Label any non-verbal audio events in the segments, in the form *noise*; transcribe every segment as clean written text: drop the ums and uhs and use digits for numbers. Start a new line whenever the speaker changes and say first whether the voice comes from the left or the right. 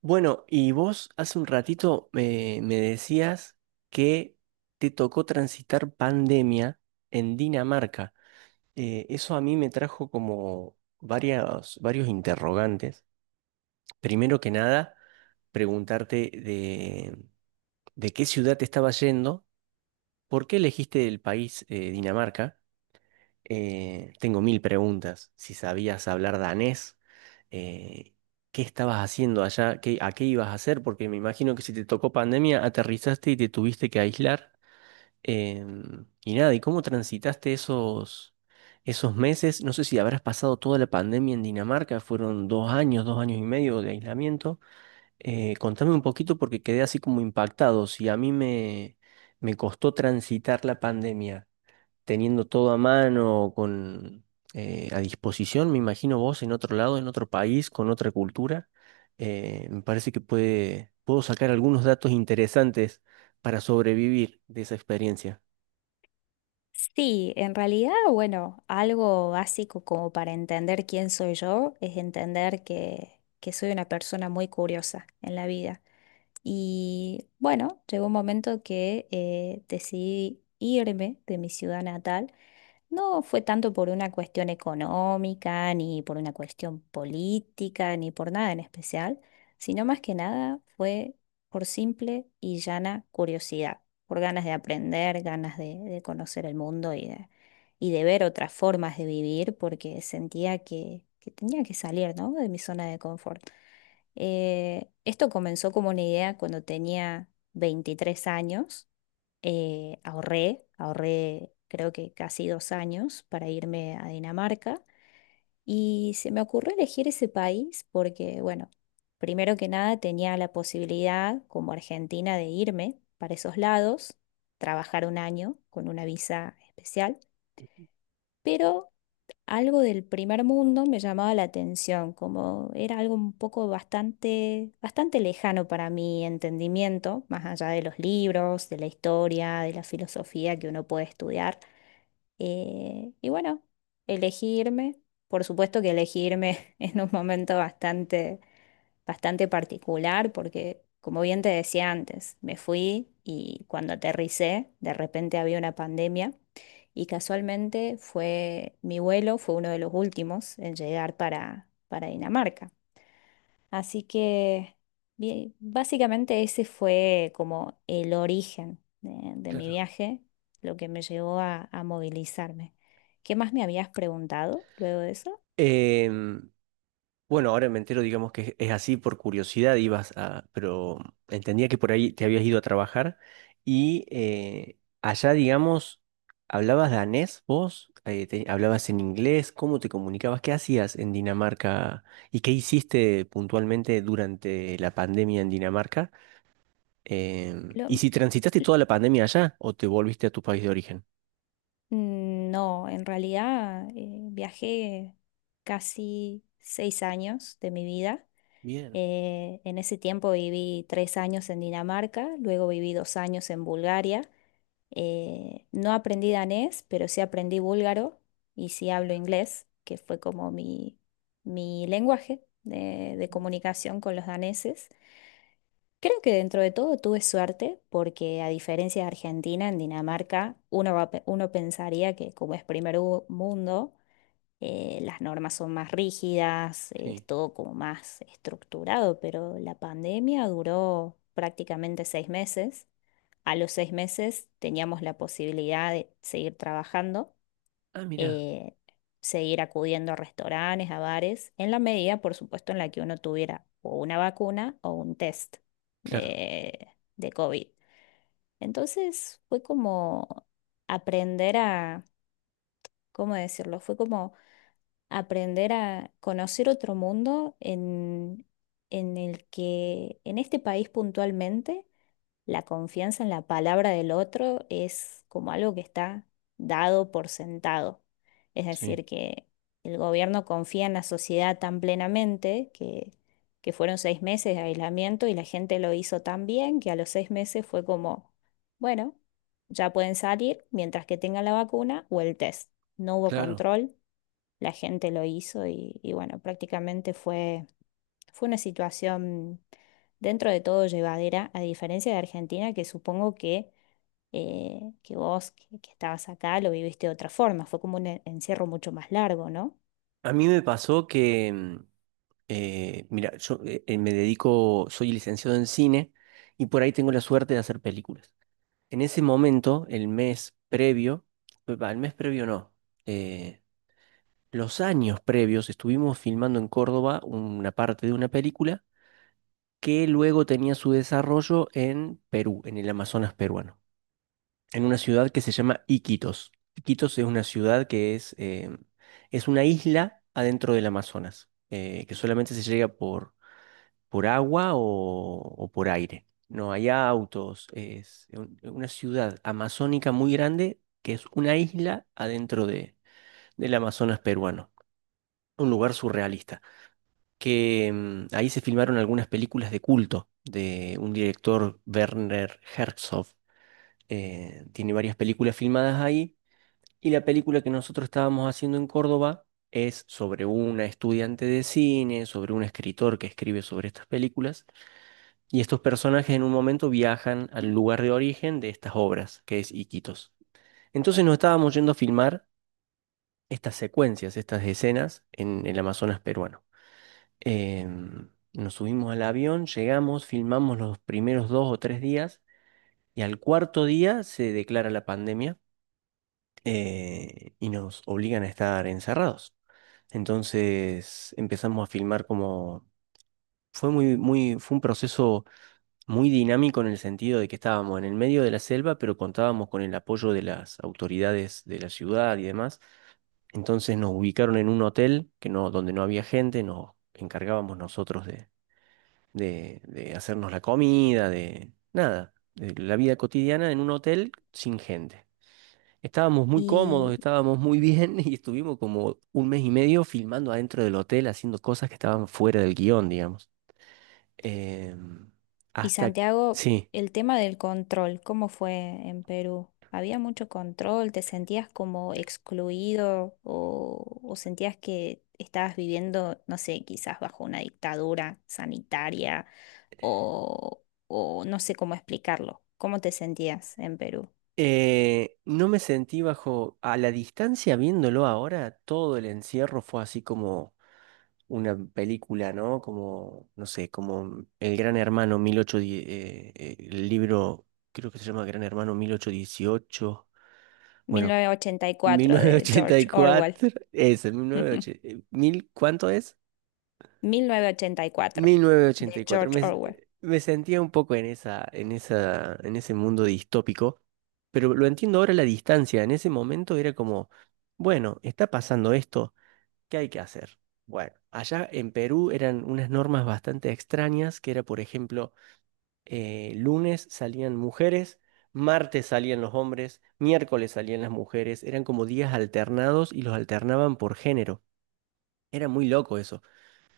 right: Bueno, y vos hace un ratito me decías que te tocó transitar pandemia en Dinamarca. Eso a mí me trajo como varios interrogantes. Primero que nada, preguntarte de qué ciudad te estabas yendo, por qué elegiste el país, Dinamarca. Tengo mil preguntas. Si sabías hablar danés, eh, ¿qué estabas haciendo allá? ¿A qué ibas a hacer? Porque me imagino que si te tocó pandemia, aterrizaste y te tuviste que aislar. Y nada, ¿y cómo transitaste esos meses? No sé si habrás pasado toda la pandemia en Dinamarca, fueron 2 años, 2 años y medio de aislamiento. Contame un poquito porque quedé así como impactado. Si a mí me costó transitar la pandemia teniendo todo a mano, a disposición. Me imagino vos en otro lado, en otro país, con otra cultura, me parece que puedo sacar algunos datos interesantes para sobrevivir de esa experiencia.
left: Sí, en realidad, bueno, algo básico como para entender quién soy yo es entender que soy una persona muy curiosa en la vida. Y bueno, llegó un momento que decidí irme de mi ciudad natal. No fue tanto por una cuestión económica, ni por una cuestión política, ni por nada en especial, sino más que nada fue por simple y llana curiosidad por ganas de aprender, ganas de conocer el mundo y de ver otras formas de vivir, porque sentía que tenía que salir, ¿no?, de mi zona de confort. Esto comenzó como una idea cuando tenía 23 años. Ahorré creo que casi 2 años para irme a Dinamarca. Y se me ocurrió elegir ese país porque, bueno, primero que nada tenía la posibilidad como argentina de irme para esos lados, trabajar un año con una visa especial, pero algo del primer mundo me llamaba la atención, como era algo un poco bastante, bastante lejano para mi entendimiento, más allá de los libros, de la historia, de la filosofía que uno puede estudiar. Y bueno, elegirme, por supuesto que elegirme *laughs* en un momento bastante, bastante particular, porque como bien te decía antes, me fui y cuando aterricé, de repente había una pandemia y casualmente fue mi vuelo, fue uno de los últimos en llegar para Dinamarca. Así que bien, básicamente ese fue como el origen de mi
right: Claro.
left: viaje, lo que me llevó a movilizarme. ¿Qué más me habías preguntado luego de eso?
right: Em, Bueno, ahora me entero, digamos que es así por curiosidad, pero entendía que por ahí te habías ido a trabajar y allá, digamos, ¿hablabas danés vos? ¿Hablabas en inglés? ¿Cómo te comunicabas? ¿Qué hacías en Dinamarca? ¿Y qué hiciste puntualmente durante la pandemia en Dinamarca?
left: Lo-
right: ¿Y si transitaste toda la pandemia allá o te volviste a tu país de origen?
left: no, en realidad viajé casi 6 años de mi vida.
right: Bien,
left: En ese tiempo viví 3 años en Dinamarca, luego viví 2 años en Bulgaria. No aprendí danés, pero sí aprendí búlgaro y sí hablo inglés, que fue como mi lenguaje de comunicación con los daneses. Creo que dentro de todo tuve suerte porque a diferencia de Argentina, en Dinamarca uno, uno pensaría que como es primer mundo, las normas son más rígidas, es
right: sí.
left: todo como más estructurado, pero la pandemia duró prácticamente 6 meses. A los 6 meses teníamos la posibilidad de seguir trabajando,
right: Ah, mira,
left: eh, seguir acudiendo a restaurantes, a bares, en la medida, por supuesto, en la que uno tuviera o una vacuna o un test
right: claro,
left: de, de COVID. Entonces fue como aprender a, ¿cómo decirlo? Fue como aprender a conocer otro mundo en el que, en este país puntualmente la confianza en la palabra del otro es como algo que está dado por sentado. Es
right: sí,
left: decir, que el gobierno confía en la sociedad tan plenamente que fueron 6 meses de aislamiento y la gente lo hizo tan bien que a los 6 meses fue como, bueno, ya pueden salir mientras que tengan la vacuna o el test. No hubo
right: claro.
left: control, la gente lo hizo y bueno, prácticamente fue una situación dentro de todo llevadera, a diferencia de Argentina, que supongo que vos que estabas acá lo viviste de otra forma. Fue como un encierro mucho más largo, ¿no?
right: A mí me pasó que, mira, yo me dedico, soy licenciado en cine y por ahí tengo la suerte de hacer películas. En ese momento, el mes previo, va, el mes previo no, eh, los años previos estuvimos filmando en Córdoba una parte de una película que luego tenía su desarrollo en Perú, en el Amazonas peruano, en una ciudad que se llama Iquitos. Iquitos es una ciudad que es una isla adentro del Amazonas, que solamente se llega por agua o por aire. No hay autos, es una ciudad amazónica muy grande que es una isla adentro del Amazonas peruano, un lugar surrealista, que ahí se filmaron algunas películas de culto de un director, Werner Herzog. Tiene varias películas filmadas ahí, y la película que nosotros estábamos haciendo en Córdoba es sobre una estudiante de cine, sobre un escritor que escribe sobre estas películas, y estos personajes en un momento viajan al lugar de origen de estas obras, que es Iquitos. Entonces nos estábamos yendo a filmar estas secuencias, estas escenas en el Amazonas peruano. Nos subimos al avión, llegamos, filmamos los primeros 2 o 3 días, y al cuarto día se declara la pandemia. Y nos obligan a estar encerrados. Entonces empezamos a filmar como. Fue un proceso muy dinámico, en el sentido de que estábamos en el medio de la selva, pero contábamos con el apoyo de las autoridades de la ciudad y demás. Entonces nos ubicaron en un hotel que no, donde no había gente, nos encargábamos nosotros de hacernos la comida, de nada, de la vida cotidiana en un hotel sin gente. Estábamos muy cómodos, estábamos muy bien *laughs* y estuvimos como un mes y medio filmando adentro del hotel, haciendo cosas que estaban fuera del guión, digamos. Em,
left: Y
right: Hasta,
left: Santiago,
right: sí.
left: el tema del control, ¿cómo fue en Perú? ¿Había mucho control? ¿Te sentías como excluido o sentías que estabas viviendo, no sé, quizás bajo una dictadura sanitaria o no sé cómo explicarlo? ¿Cómo te sentías en Perú?
right: No me sentí bajo, a la distancia viéndolo ahora, todo el encierro fue así como una película, ¿no? Como, no sé, como El Gran Hermano 1810, el libro, creo que se llama Gran Hermano 1818.
left: Mil
right: Bueno,
left: novecientos ochenta y cuatro de George Orwell.
right: 1984, eso,
left: *laughs*
right: 1980, ¿mil cuánto es?
left: 1984 de
right: 1984.
left: George
right: Me,
left: Orwell.
right: me sentía un poco en esa, en ese mundo distópico, pero lo entiendo ahora a la distancia. En ese momento era como, bueno, está pasando esto, ¿qué hay que hacer? Bueno, allá en Perú eran unas normas bastante extrañas, que era, por ejemplo, lunes salían mujeres, martes salían los hombres, miércoles salían las mujeres, eran como días alternados y los alternaban por género. Era muy loco eso.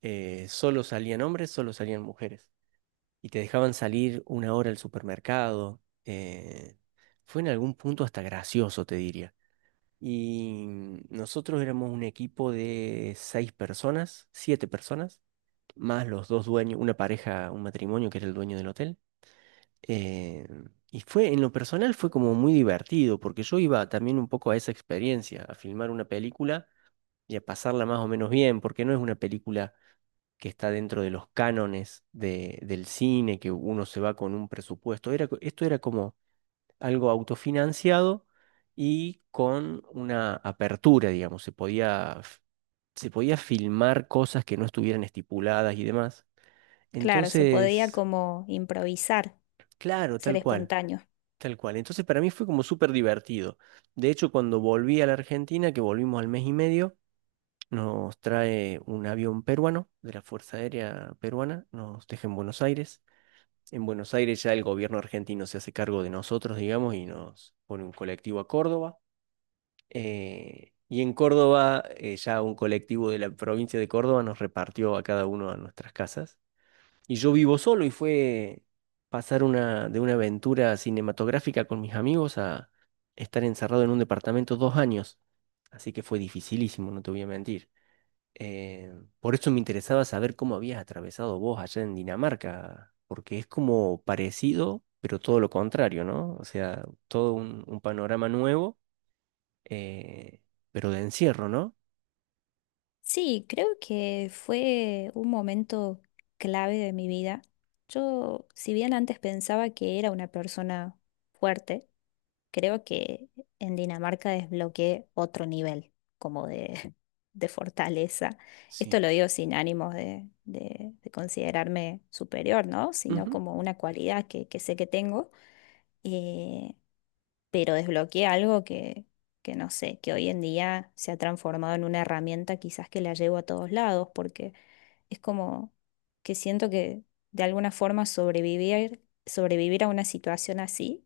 right: Solo salían hombres, solo salían mujeres. Y te dejaban salir una hora al supermercado. Fue en algún punto hasta gracioso, te diría. Y nosotros éramos un equipo de seis personas, siete personas, más los dos dueños, una pareja, un matrimonio que era el dueño del hotel. Eh, y en lo personal fue como muy divertido, porque yo iba también un poco a esa experiencia, a filmar una película y a pasarla más o menos bien, porque no es una película que está dentro de los cánones del cine, que uno se va con un presupuesto. Esto era como algo autofinanciado y con una apertura, digamos, se podía filmar cosas que no estuvieran estipuladas y demás.
left: Claro, se podía
right: Entonces,
left: como improvisar,
right: claro,
left: ser
right: tal cual.
left: espontáneo.
right: Tal cual. Entonces para mí fue como súper divertido. De hecho, cuando volví a la Argentina, que volvimos al mes y medio, nos trae un avión peruano de la Fuerza Aérea Peruana, nos deja en Buenos Aires. En Buenos Aires ya el gobierno argentino se hace cargo de nosotros, digamos, y nos pone un colectivo a Córdoba. Y en Córdoba, ya un colectivo de la provincia de Córdoba nos repartió a cada uno a nuestras casas. Y yo vivo solo y fue pasar de una aventura cinematográfica con mis amigos a estar encerrado en un departamento 2 años. Así que fue dificilísimo, no te voy a mentir. Eh, por eso me interesaba saber cómo habías atravesado vos allá en Dinamarca, porque es como parecido, pero todo lo contrario, ¿no? O sea, todo un panorama nuevo, eh, pero de encierro, ¿no?
left: Sí, creo que fue un momento clave de mi vida. Yo, si bien antes pensaba que era una persona fuerte, creo que en Dinamarca desbloqueé otro nivel como de, *laughs* de fortaleza. Esto
right: Sí.
left: lo digo sin ánimos de considerarme superior, ¿no? Sino
right: Ujú.
left: como una cualidad que sé que tengo. Eh, pero desbloqueé algo que no sé, que hoy en día se ha transformado en una herramienta quizás que la llevo a todos lados, porque es como que siento que de alguna forma sobrevivir a una situación así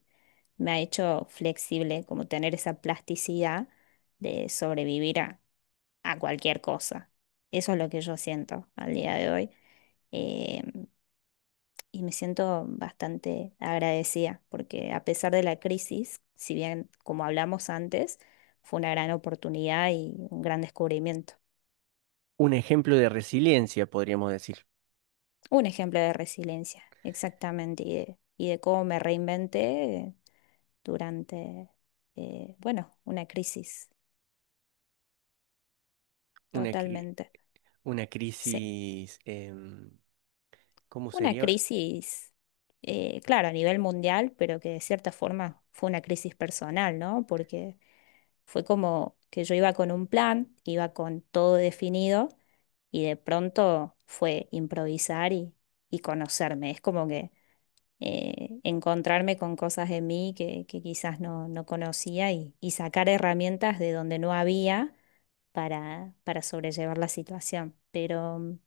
left: me ha hecho flexible, como tener esa plasticidad de sobrevivir a cualquier cosa. Eso es lo que yo siento al día de hoy. Em, y me siento bastante agradecida porque a pesar de la crisis, si bien como hablamos antes, fue una gran oportunidad y un gran descubrimiento.
right: Un ejemplo de resiliencia, podríamos decir.
left: Un ejemplo de resiliencia, exactamente, y de cómo me reinventé durante, bueno, una crisis,
right: Una, que-
left: totalmente.
right: Una
left: Sí.
right: crisis, ¿cómo
left: Una
right: sería?
left: crisis, claro, a nivel mundial, pero que de cierta forma fue una crisis personal, ¿no? Porque fue como que yo iba con un plan, iba con todo definido y de pronto fue improvisar y conocerme. Es como que encontrarme con cosas de mí que quizás no, no conocía y sacar herramientas de donde no había para sobrellevar la situación. Pero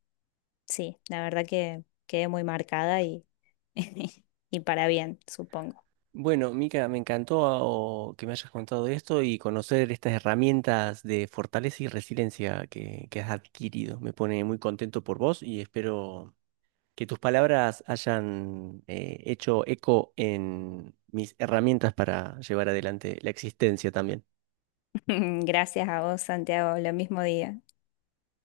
left: sí, la verdad que quedé muy marcada y, *laughs* y para bien, supongo.
right: Bueno, Mica, me encantó ah, o que me hayas contado esto y conocer estas herramientas de fortaleza y resiliencia que has adquirido. Me pone muy contento por vos y espero que tus palabras hayan hecho eco en mis herramientas para llevar adelante la existencia también.
left: *laughs* Gracias a vos, Santiago. Lo mismo día.